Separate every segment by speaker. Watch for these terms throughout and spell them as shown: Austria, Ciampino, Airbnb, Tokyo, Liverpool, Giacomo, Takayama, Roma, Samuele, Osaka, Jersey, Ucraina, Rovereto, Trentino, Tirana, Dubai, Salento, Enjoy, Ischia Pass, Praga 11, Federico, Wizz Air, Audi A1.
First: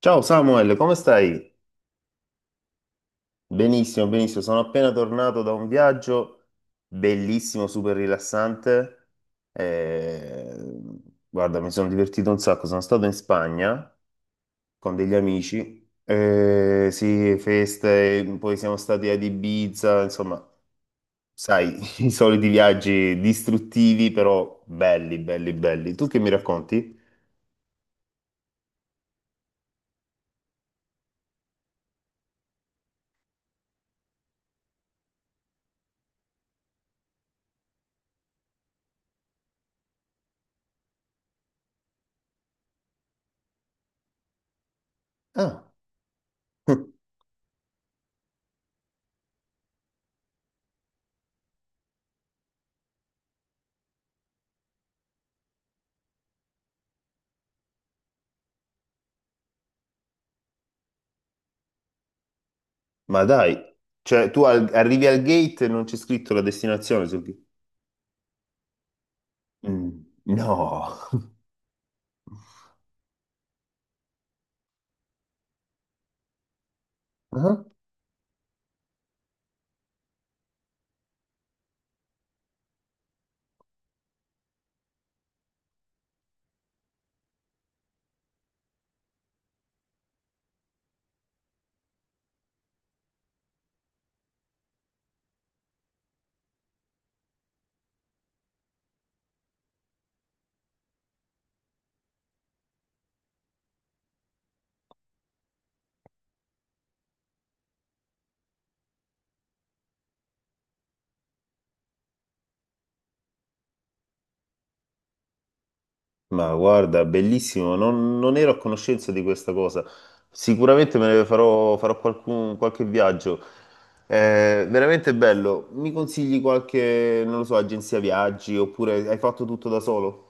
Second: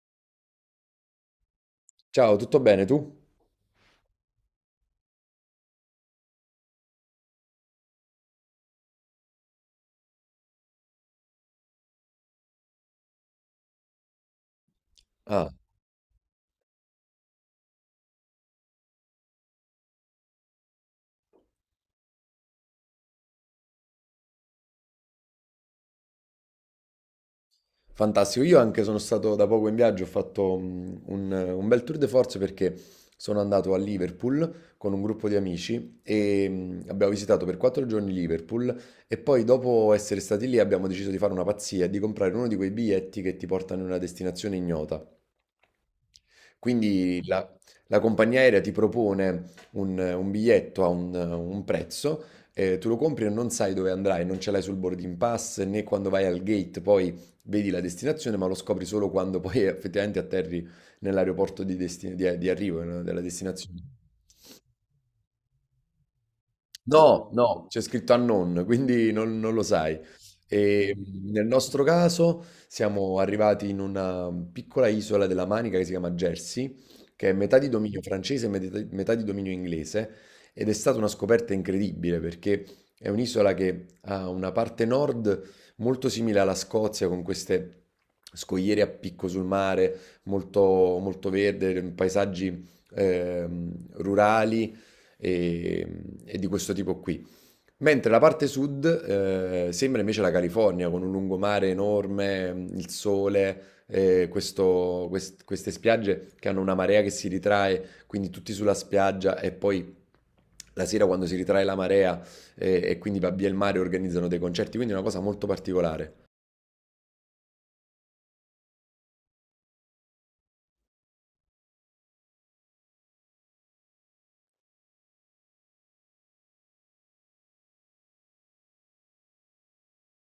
Speaker 1: Ciao Samuel, come stai?
Speaker 2: Ciao, tutto bene tu?
Speaker 1: Benissimo, benissimo. Sono appena tornato da un viaggio bellissimo, super rilassante. Eh, Guarda, mi sono divertito un sacco. Sono stato in Spagna con degli
Speaker 2: Ah,
Speaker 1: amici. Sì, feste, poi siamo stati ad Ibiza, insomma, sai, i soliti viaggi distruttivi, però belli, belli, belli. Tu che mi racconti?
Speaker 2: fantastico. Io anche sono stato da poco in viaggio, ho fatto un bel tour de force perché sono andato a Liverpool con un gruppo di amici e abbiamo visitato per 4 giorni Liverpool e poi dopo essere stati lì abbiamo deciso di fare una pazzia e di comprare uno di quei biglietti che ti portano in una destinazione ignota.
Speaker 1: Ah,
Speaker 2: Quindi la compagnia aerea ti propone un biglietto a un prezzo, tu lo compri e non sai dove andrai, non ce l'hai sul boarding pass né quando vai al gate, poi vedi la destinazione, ma lo scopri solo quando poi effettivamente atterri nell'aeroporto di arrivo, no, della
Speaker 1: ma dai,
Speaker 2: destinazione.
Speaker 1: cioè arrivi al gate e non c'è scritto la destinazione sul...
Speaker 2: No, no, c'è scritto unknown, quindi non lo sai.
Speaker 1: Mm,
Speaker 2: E,
Speaker 1: no,
Speaker 2: nel nostro caso siamo arrivati in una piccola isola della Manica che si chiama Jersey, che è metà
Speaker 1: ah.
Speaker 2: di dominio francese e metà di dominio inglese, ed è stata una scoperta incredibile perché è un'isola che ha una parte nord molto simile alla Scozia, con queste scogliere a picco sul mare, molto, molto verde, paesaggi rurali e, e di questo tipo qui. Mentre la parte sud sembra invece la California, con un lungomare enorme, il sole, queste spiagge che hanno una marea che si ritrae, quindi tutti sulla spiaggia e poi, la sera quando si ritrae la marea, e quindi va via il mare, organizzano dei concerti, quindi è una cosa molto particolare.
Speaker 1: Ma guarda, bellissimo, non ero a conoscenza di questa cosa. Sicuramente farò qualche viaggio. È veramente bello. Mi consigli qualche, non lo so, agenzia viaggi oppure hai fatto tutto da solo?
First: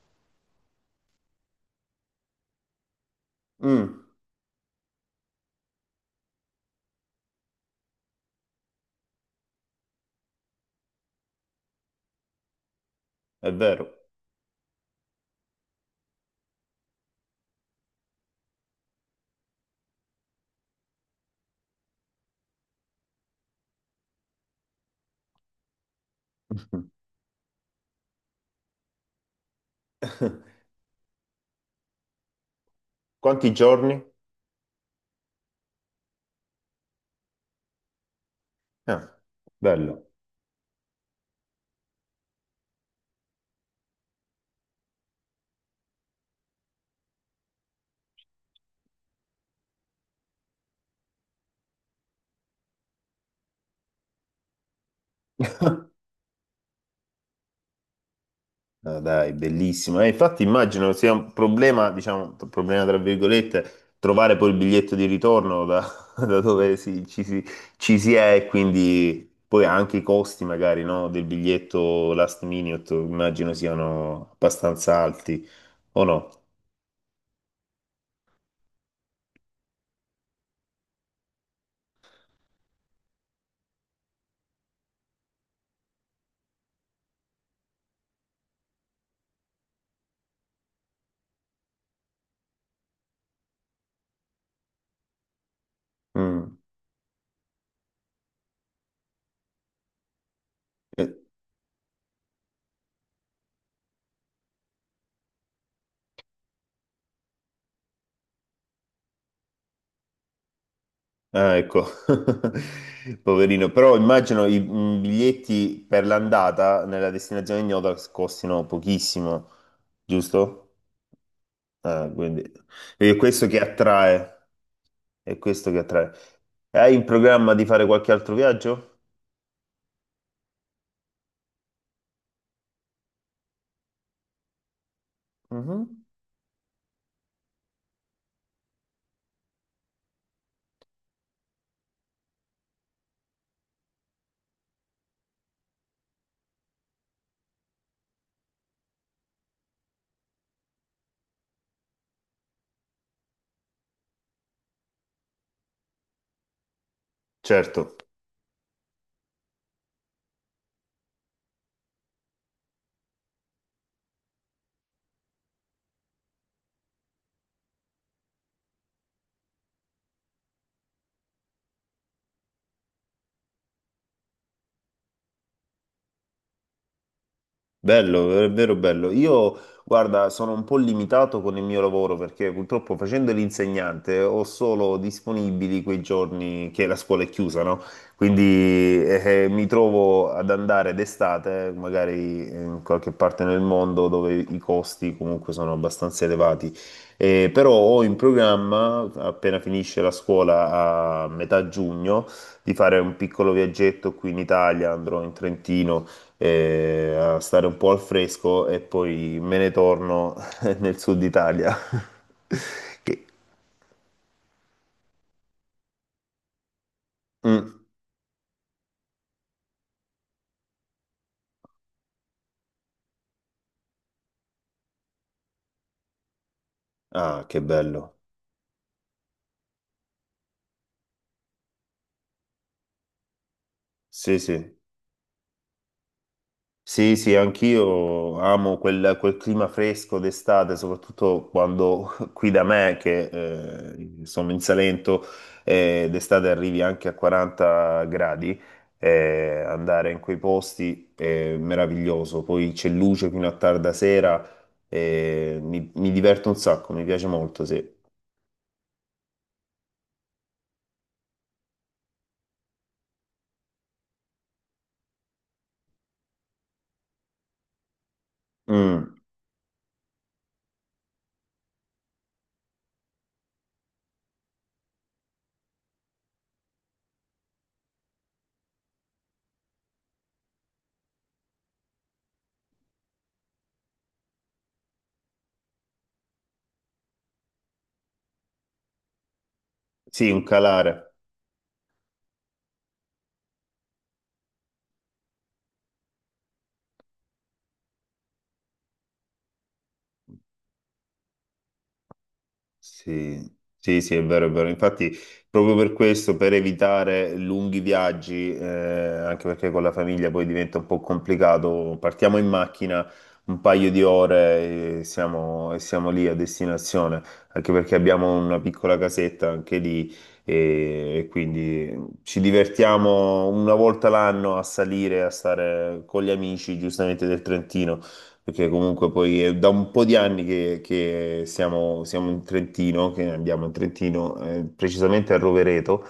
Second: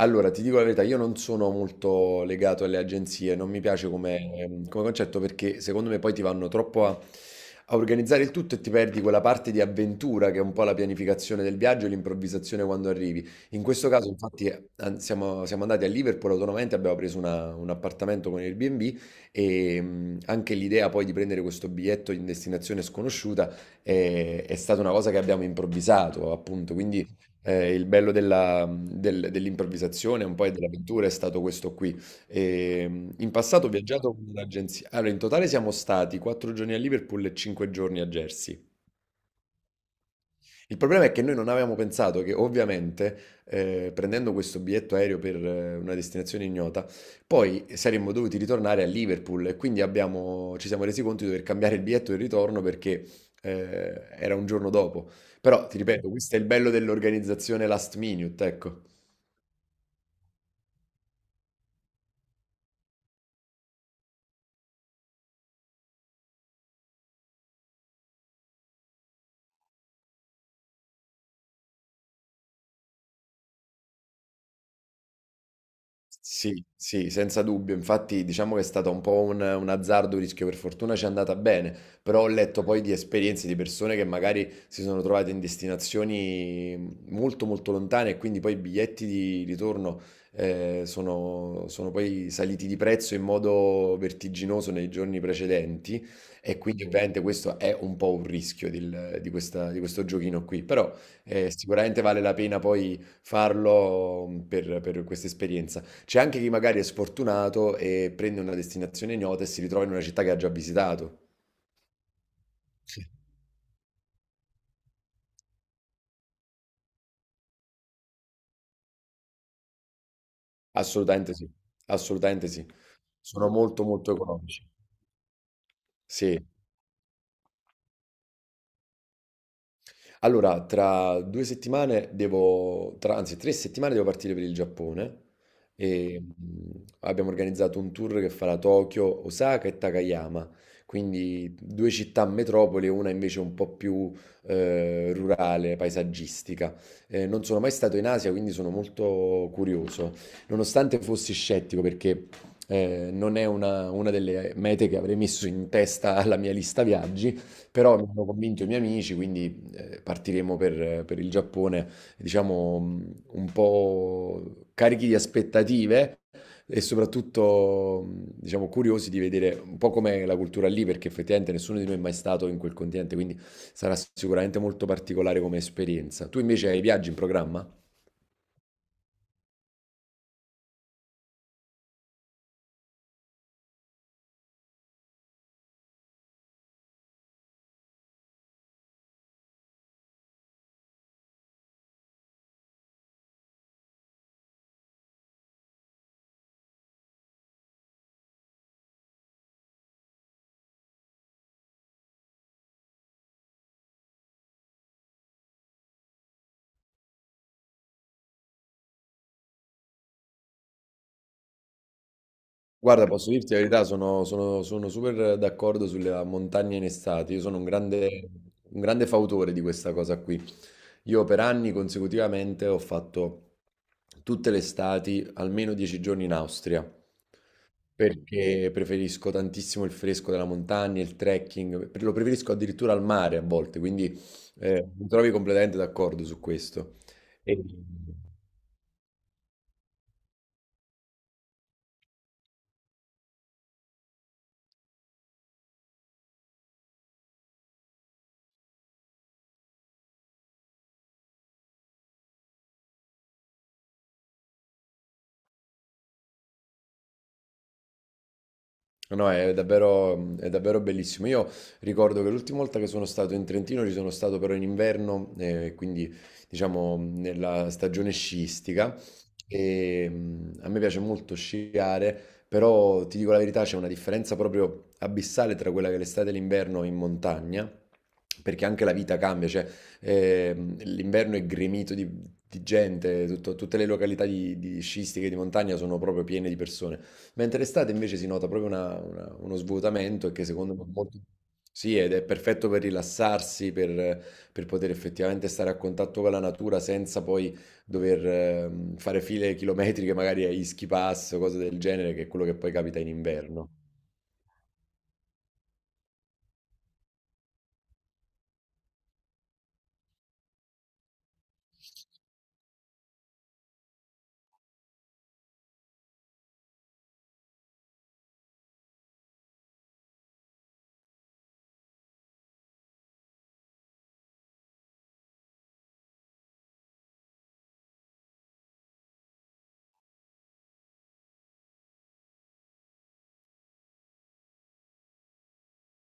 Speaker 2: Allora, ti dico la verità, io non sono molto legato alle agenzie, non mi piace
Speaker 1: Mm,
Speaker 2: come concetto perché secondo me poi ti vanno troppo a organizzare il tutto e ti perdi quella parte di avventura che è un po' la pianificazione del viaggio e l'improvvisazione quando arrivi.
Speaker 1: è
Speaker 2: In questo
Speaker 1: vero.
Speaker 2: caso, infatti, siamo andati a Liverpool autonomamente, abbiamo preso un appartamento con Airbnb e anche l'idea poi di prendere questo biglietto in destinazione sconosciuta è stata una cosa che abbiamo improvvisato, appunto, quindi. Il bello della del dell'improvvisazione, un po' e dell'avventura è stato questo qui. In
Speaker 1: Quanti
Speaker 2: passato ho
Speaker 1: giorni?
Speaker 2: viaggiato con un'agenzia, allora in totale siamo stati 4 giorni a Liverpool e 5 giorni a Jersey.
Speaker 1: Ah, bello.
Speaker 2: Il problema è che noi non avevamo pensato che ovviamente, prendendo questo biglietto aereo per una destinazione ignota, poi saremmo dovuti ritornare a Liverpool e quindi abbiamo ci siamo resi conto di dover cambiare il biglietto del ritorno perché, era un giorno dopo. Però ti ripeto, questo è il bello dell'organizzazione last minute, ecco.
Speaker 1: Ah, dai, bellissimo. Infatti immagino sia un problema, diciamo, un problema tra virgolette, trovare poi il biglietto di ritorno da, da dove si- ci, si, ci si è, e quindi poi anche i costi magari, no, del biglietto last minute immagino siano abbastanza alti, o no?
Speaker 2: Sì, sì, senza dubbio. Infatti, diciamo che è stato un po' un azzardo, un rischio. Per fortuna ci è andata bene, però ho letto poi di esperienze di persone che magari si sono trovate in destinazioni molto, molto lontane e quindi poi i biglietti di ritorno sono poi saliti di prezzo in modo vertiginoso nei giorni precedenti
Speaker 1: Mm.
Speaker 2: e quindi ovviamente questo è un po' un rischio di questo giochino qui, però
Speaker 1: Eh,
Speaker 2: sicuramente vale la pena poi farlo mhmm, per questa esperienza. C'è anche chi magari è sfortunato e prende una destinazione ignota e si ritrova in una città che ha già visitato.
Speaker 1: ah, ecco,
Speaker 2: Sì.
Speaker 1: poverino. Però immagino i biglietti per l'andata nella destinazione ignota costino pochissimo, giusto?
Speaker 2: Assolutamente sì,
Speaker 1: Quindi
Speaker 2: assolutamente sì.
Speaker 1: è questo
Speaker 2: Sono
Speaker 1: che
Speaker 2: molto molto
Speaker 1: attrae,
Speaker 2: economici.
Speaker 1: è questo che attrae.
Speaker 2: Sì.
Speaker 1: Hai in programma di fare qualche altro viaggio?
Speaker 2: Allora, tra 2 settimane devo, anzi 3 settimane devo partire per il Giappone
Speaker 1: Mhm.
Speaker 2: e abbiamo organizzato un tour che farà Tokyo, Osaka e Takayama, quindi due città metropoli, una invece un po' più rurale, paesaggistica. Non sono mai stato in Asia, quindi sono molto curioso, nonostante fossi scettico perché non è una delle mete che avrei messo in testa alla mia lista viaggi.
Speaker 1: Certo.
Speaker 2: Però mi hanno convinto i miei amici, quindi partiremo per il Giappone, diciamo, un po' carichi di aspettative e soprattutto, diciamo, curiosi di vedere un po' com'è la cultura lì, perché effettivamente nessuno di noi è mai stato in quel continente, quindi sarà sicuramente molto particolare come esperienza. Tu invece hai viaggi in programma?
Speaker 1: Bello, è vero, bello. Io, guarda, sono un po' limitato con il mio lavoro perché purtroppo facendo l'insegnante ho solo disponibili quei giorni che la scuola è chiusa, no? Quindi mi trovo ad andare d'estate, magari in qualche parte nel mondo dove i costi comunque sono abbastanza elevati. Però ho in programma, appena finisce la scuola a metà giugno, di fare un piccolo viaggetto qui in Italia. Andrò in Trentino a stare un po' al fresco e poi me ne torno nel sud Italia.
Speaker 2: Guarda,
Speaker 1: Che...
Speaker 2: posso dirti la verità, sono super d'accordo sulle montagne in estate. Io sono un
Speaker 1: Mm.
Speaker 2: grande, un grande fautore di questa cosa qui. Io per anni consecutivamente ho fatto tutte le estati almeno 10 giorni in Austria,
Speaker 1: Ah, che bello.
Speaker 2: perché preferisco tantissimo il fresco della montagna, il trekking, lo preferisco addirittura al mare a volte, quindi
Speaker 1: Sì, sì.
Speaker 2: mi trovi completamente d'accordo su questo.
Speaker 1: Sì, sì,
Speaker 2: E-
Speaker 1: anch'io amo quel clima fresco d'estate, soprattutto quando qui da me, che sono in Salento, d'estate arrivi anche a 40 gradi, andare in quei posti è meraviglioso, poi c'è luce fino a tarda sera, mi diverto un sacco, mi piace molto, sì.
Speaker 2: No, è davvero bellissimo. Io ricordo che l'ultima volta che sono stato in Trentino ci sono stato però in inverno, quindi diciamo nella stagione sciistica.
Speaker 1: Mm,
Speaker 2: E, a me piace molto sciare, però ti dico la verità, c'è una differenza proprio abissale tra quella che è l'estate e l'inverno in montagna, perché anche la vita cambia, cioè l'inverno è gremito di gente, tutte le località di sciistiche di montagna sono proprio piene di persone. Mentre estate invece si nota proprio uno svuotamento
Speaker 1: sì,
Speaker 2: e
Speaker 1: un
Speaker 2: che secondo me è
Speaker 1: calare.
Speaker 2: molto. Sì, ed è perfetto per rilassarsi, per poter effettivamente stare a contatto con la natura senza poi dover fare file chilometriche, magari a Ischia Pass o cose del genere, che è quello che poi capita in
Speaker 1: Sì,
Speaker 2: inverno.
Speaker 1: sì, sì, è vero, è vero. Infatti, proprio per questo, per evitare lunghi viaggi, anche perché con la famiglia poi diventa un po' complicato, partiamo in macchina un paio di ore e e siamo lì a destinazione, anche perché abbiamo una piccola casetta anche lì e quindi ci divertiamo una volta l'anno a salire, a stare con gli amici, giustamente del Trentino, perché comunque poi è da un po' di anni che siamo in Trentino, che andiamo in Trentino, precisamente a Rovereto,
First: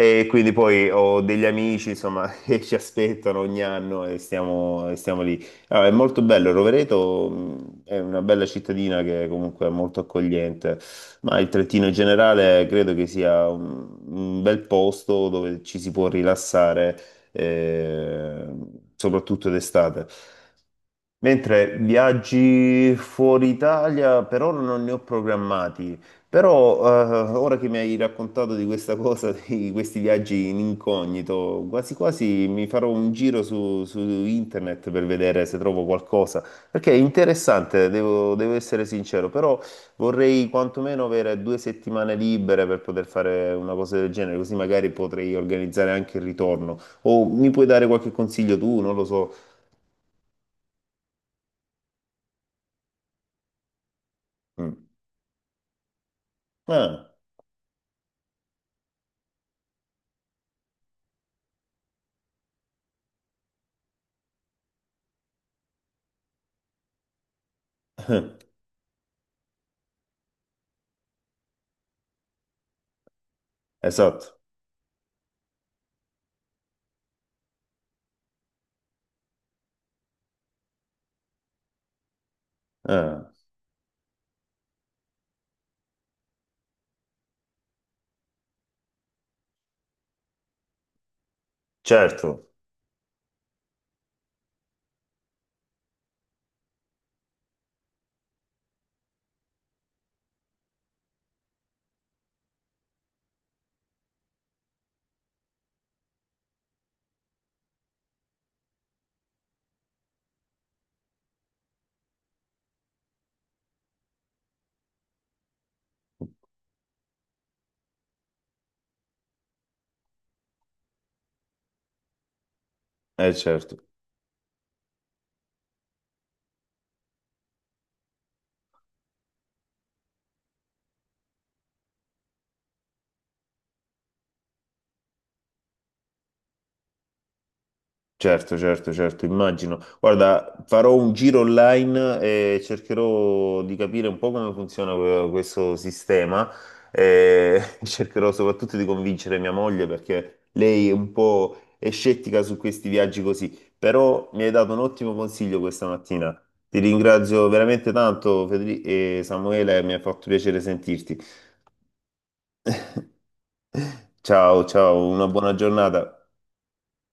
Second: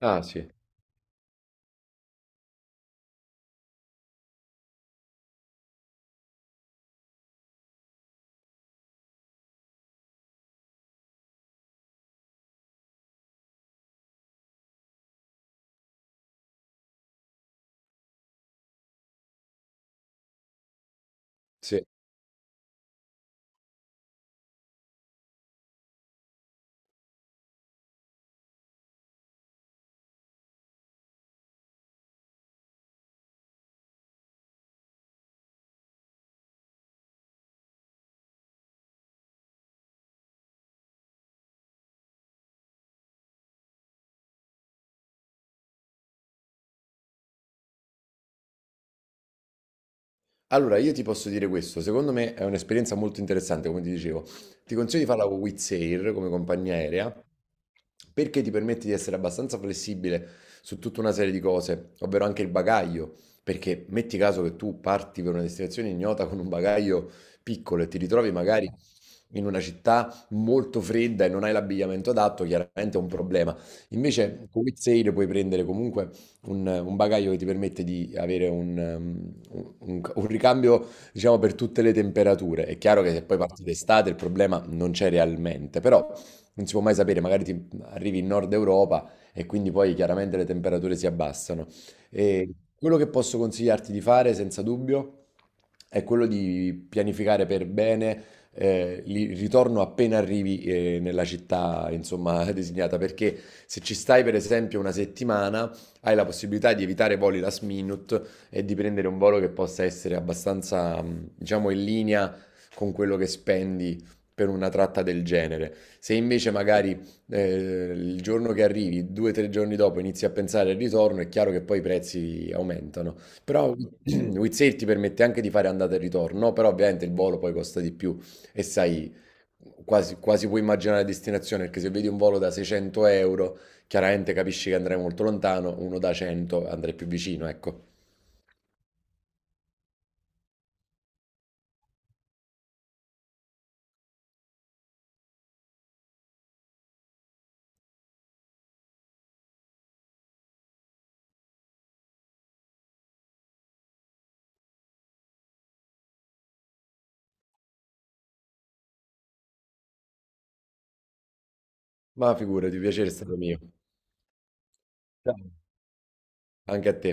Speaker 2: Ah, sì.
Speaker 1: quindi poi ho degli amici, insomma, che ci aspettano ogni anno e e stiamo lì. Ah, è molto bello. Rovereto è una bella cittadina che comunque è molto accogliente, ma il Trentino in generale credo che sia un bel posto dove ci si può rilassare, eh, soprattutto d'estate. Mentre
Speaker 2: Sì.
Speaker 1: viaggi fuori Italia per ora non ne ho programmati, però ora che mi hai raccontato di questa cosa, di questi viaggi in incognito, quasi quasi mi farò un giro su internet per vedere se trovo qualcosa, perché è interessante, devo, devo essere sincero, però vorrei quantomeno avere 2 settimane libere per poter fare una cosa del genere, così magari potrei organizzare anche il ritorno. O mi puoi dare qualche consiglio tu, non lo so.
Speaker 2: Allora, io ti posso dire questo, secondo me è un'esperienza molto interessante, come ti dicevo. Ti
Speaker 1: Mm.
Speaker 2: consiglio di farla con Wizz Air come compagnia
Speaker 1: Ah.
Speaker 2: aerea, perché ti permette di essere abbastanza flessibile su tutta una serie di cose, ovvero anche il bagaglio, perché metti caso che tu parti per una destinazione ignota con un bagaglio piccolo e ti ritrovi magari in una città molto fredda e non hai l'abbigliamento adatto, chiaramente è un problema.
Speaker 1: Esatto.
Speaker 2: Invece con Wizz Air puoi prendere comunque un bagaglio che ti permette di avere un ricambio, diciamo, per tutte le temperature. È chiaro che se
Speaker 1: Eh,
Speaker 2: poi parti d'estate il problema non c'è realmente, però non si può mai sapere, magari ti arrivi in Nord Europa e quindi poi chiaramente le temperature si abbassano. E
Speaker 1: certo,
Speaker 2: quello che posso consigliarti di fare, senza dubbio, è quello di pianificare per bene il ritorno appena arrivi nella città, insomma, designata, perché se ci stai per esempio una settimana, hai la possibilità di evitare voli last minute e di prendere un volo che possa essere abbastanza, diciamo, in linea con quello che spendi per una tratta del genere. Se invece magari il giorno che arrivi, 2 o 3 giorni dopo, inizi a pensare al ritorno, è chiaro che poi i prezzi aumentano. Però
Speaker 1: certo,
Speaker 2: Wizzair ti permette anche di fare andata e ritorno, no? Però ovviamente il volo poi costa di più e sai, quasi, quasi puoi immaginare la destinazione, perché se vedi un volo da 600 euro. Chiaramente capisci che andrai molto lontano, uno da 100 andrai più vicino, ecco.
Speaker 1: certo, certo, certo, immagino. Guarda, farò un giro online e cercherò di capire un po' come funziona questo sistema e cercherò soprattutto di convincere mia moglie perché lei è un po' è scettica su questi viaggi così, però mi hai dato un ottimo consiglio questa mattina. Ti ringrazio veramente tanto, Federico e Samuele, mi ha fatto piacere sentirti.
Speaker 2: Ma figurati, piacere è stato mio.
Speaker 1: Ciao, ciao, una
Speaker 2: Ciao.
Speaker 1: buona giornata.
Speaker 2: Anche a te.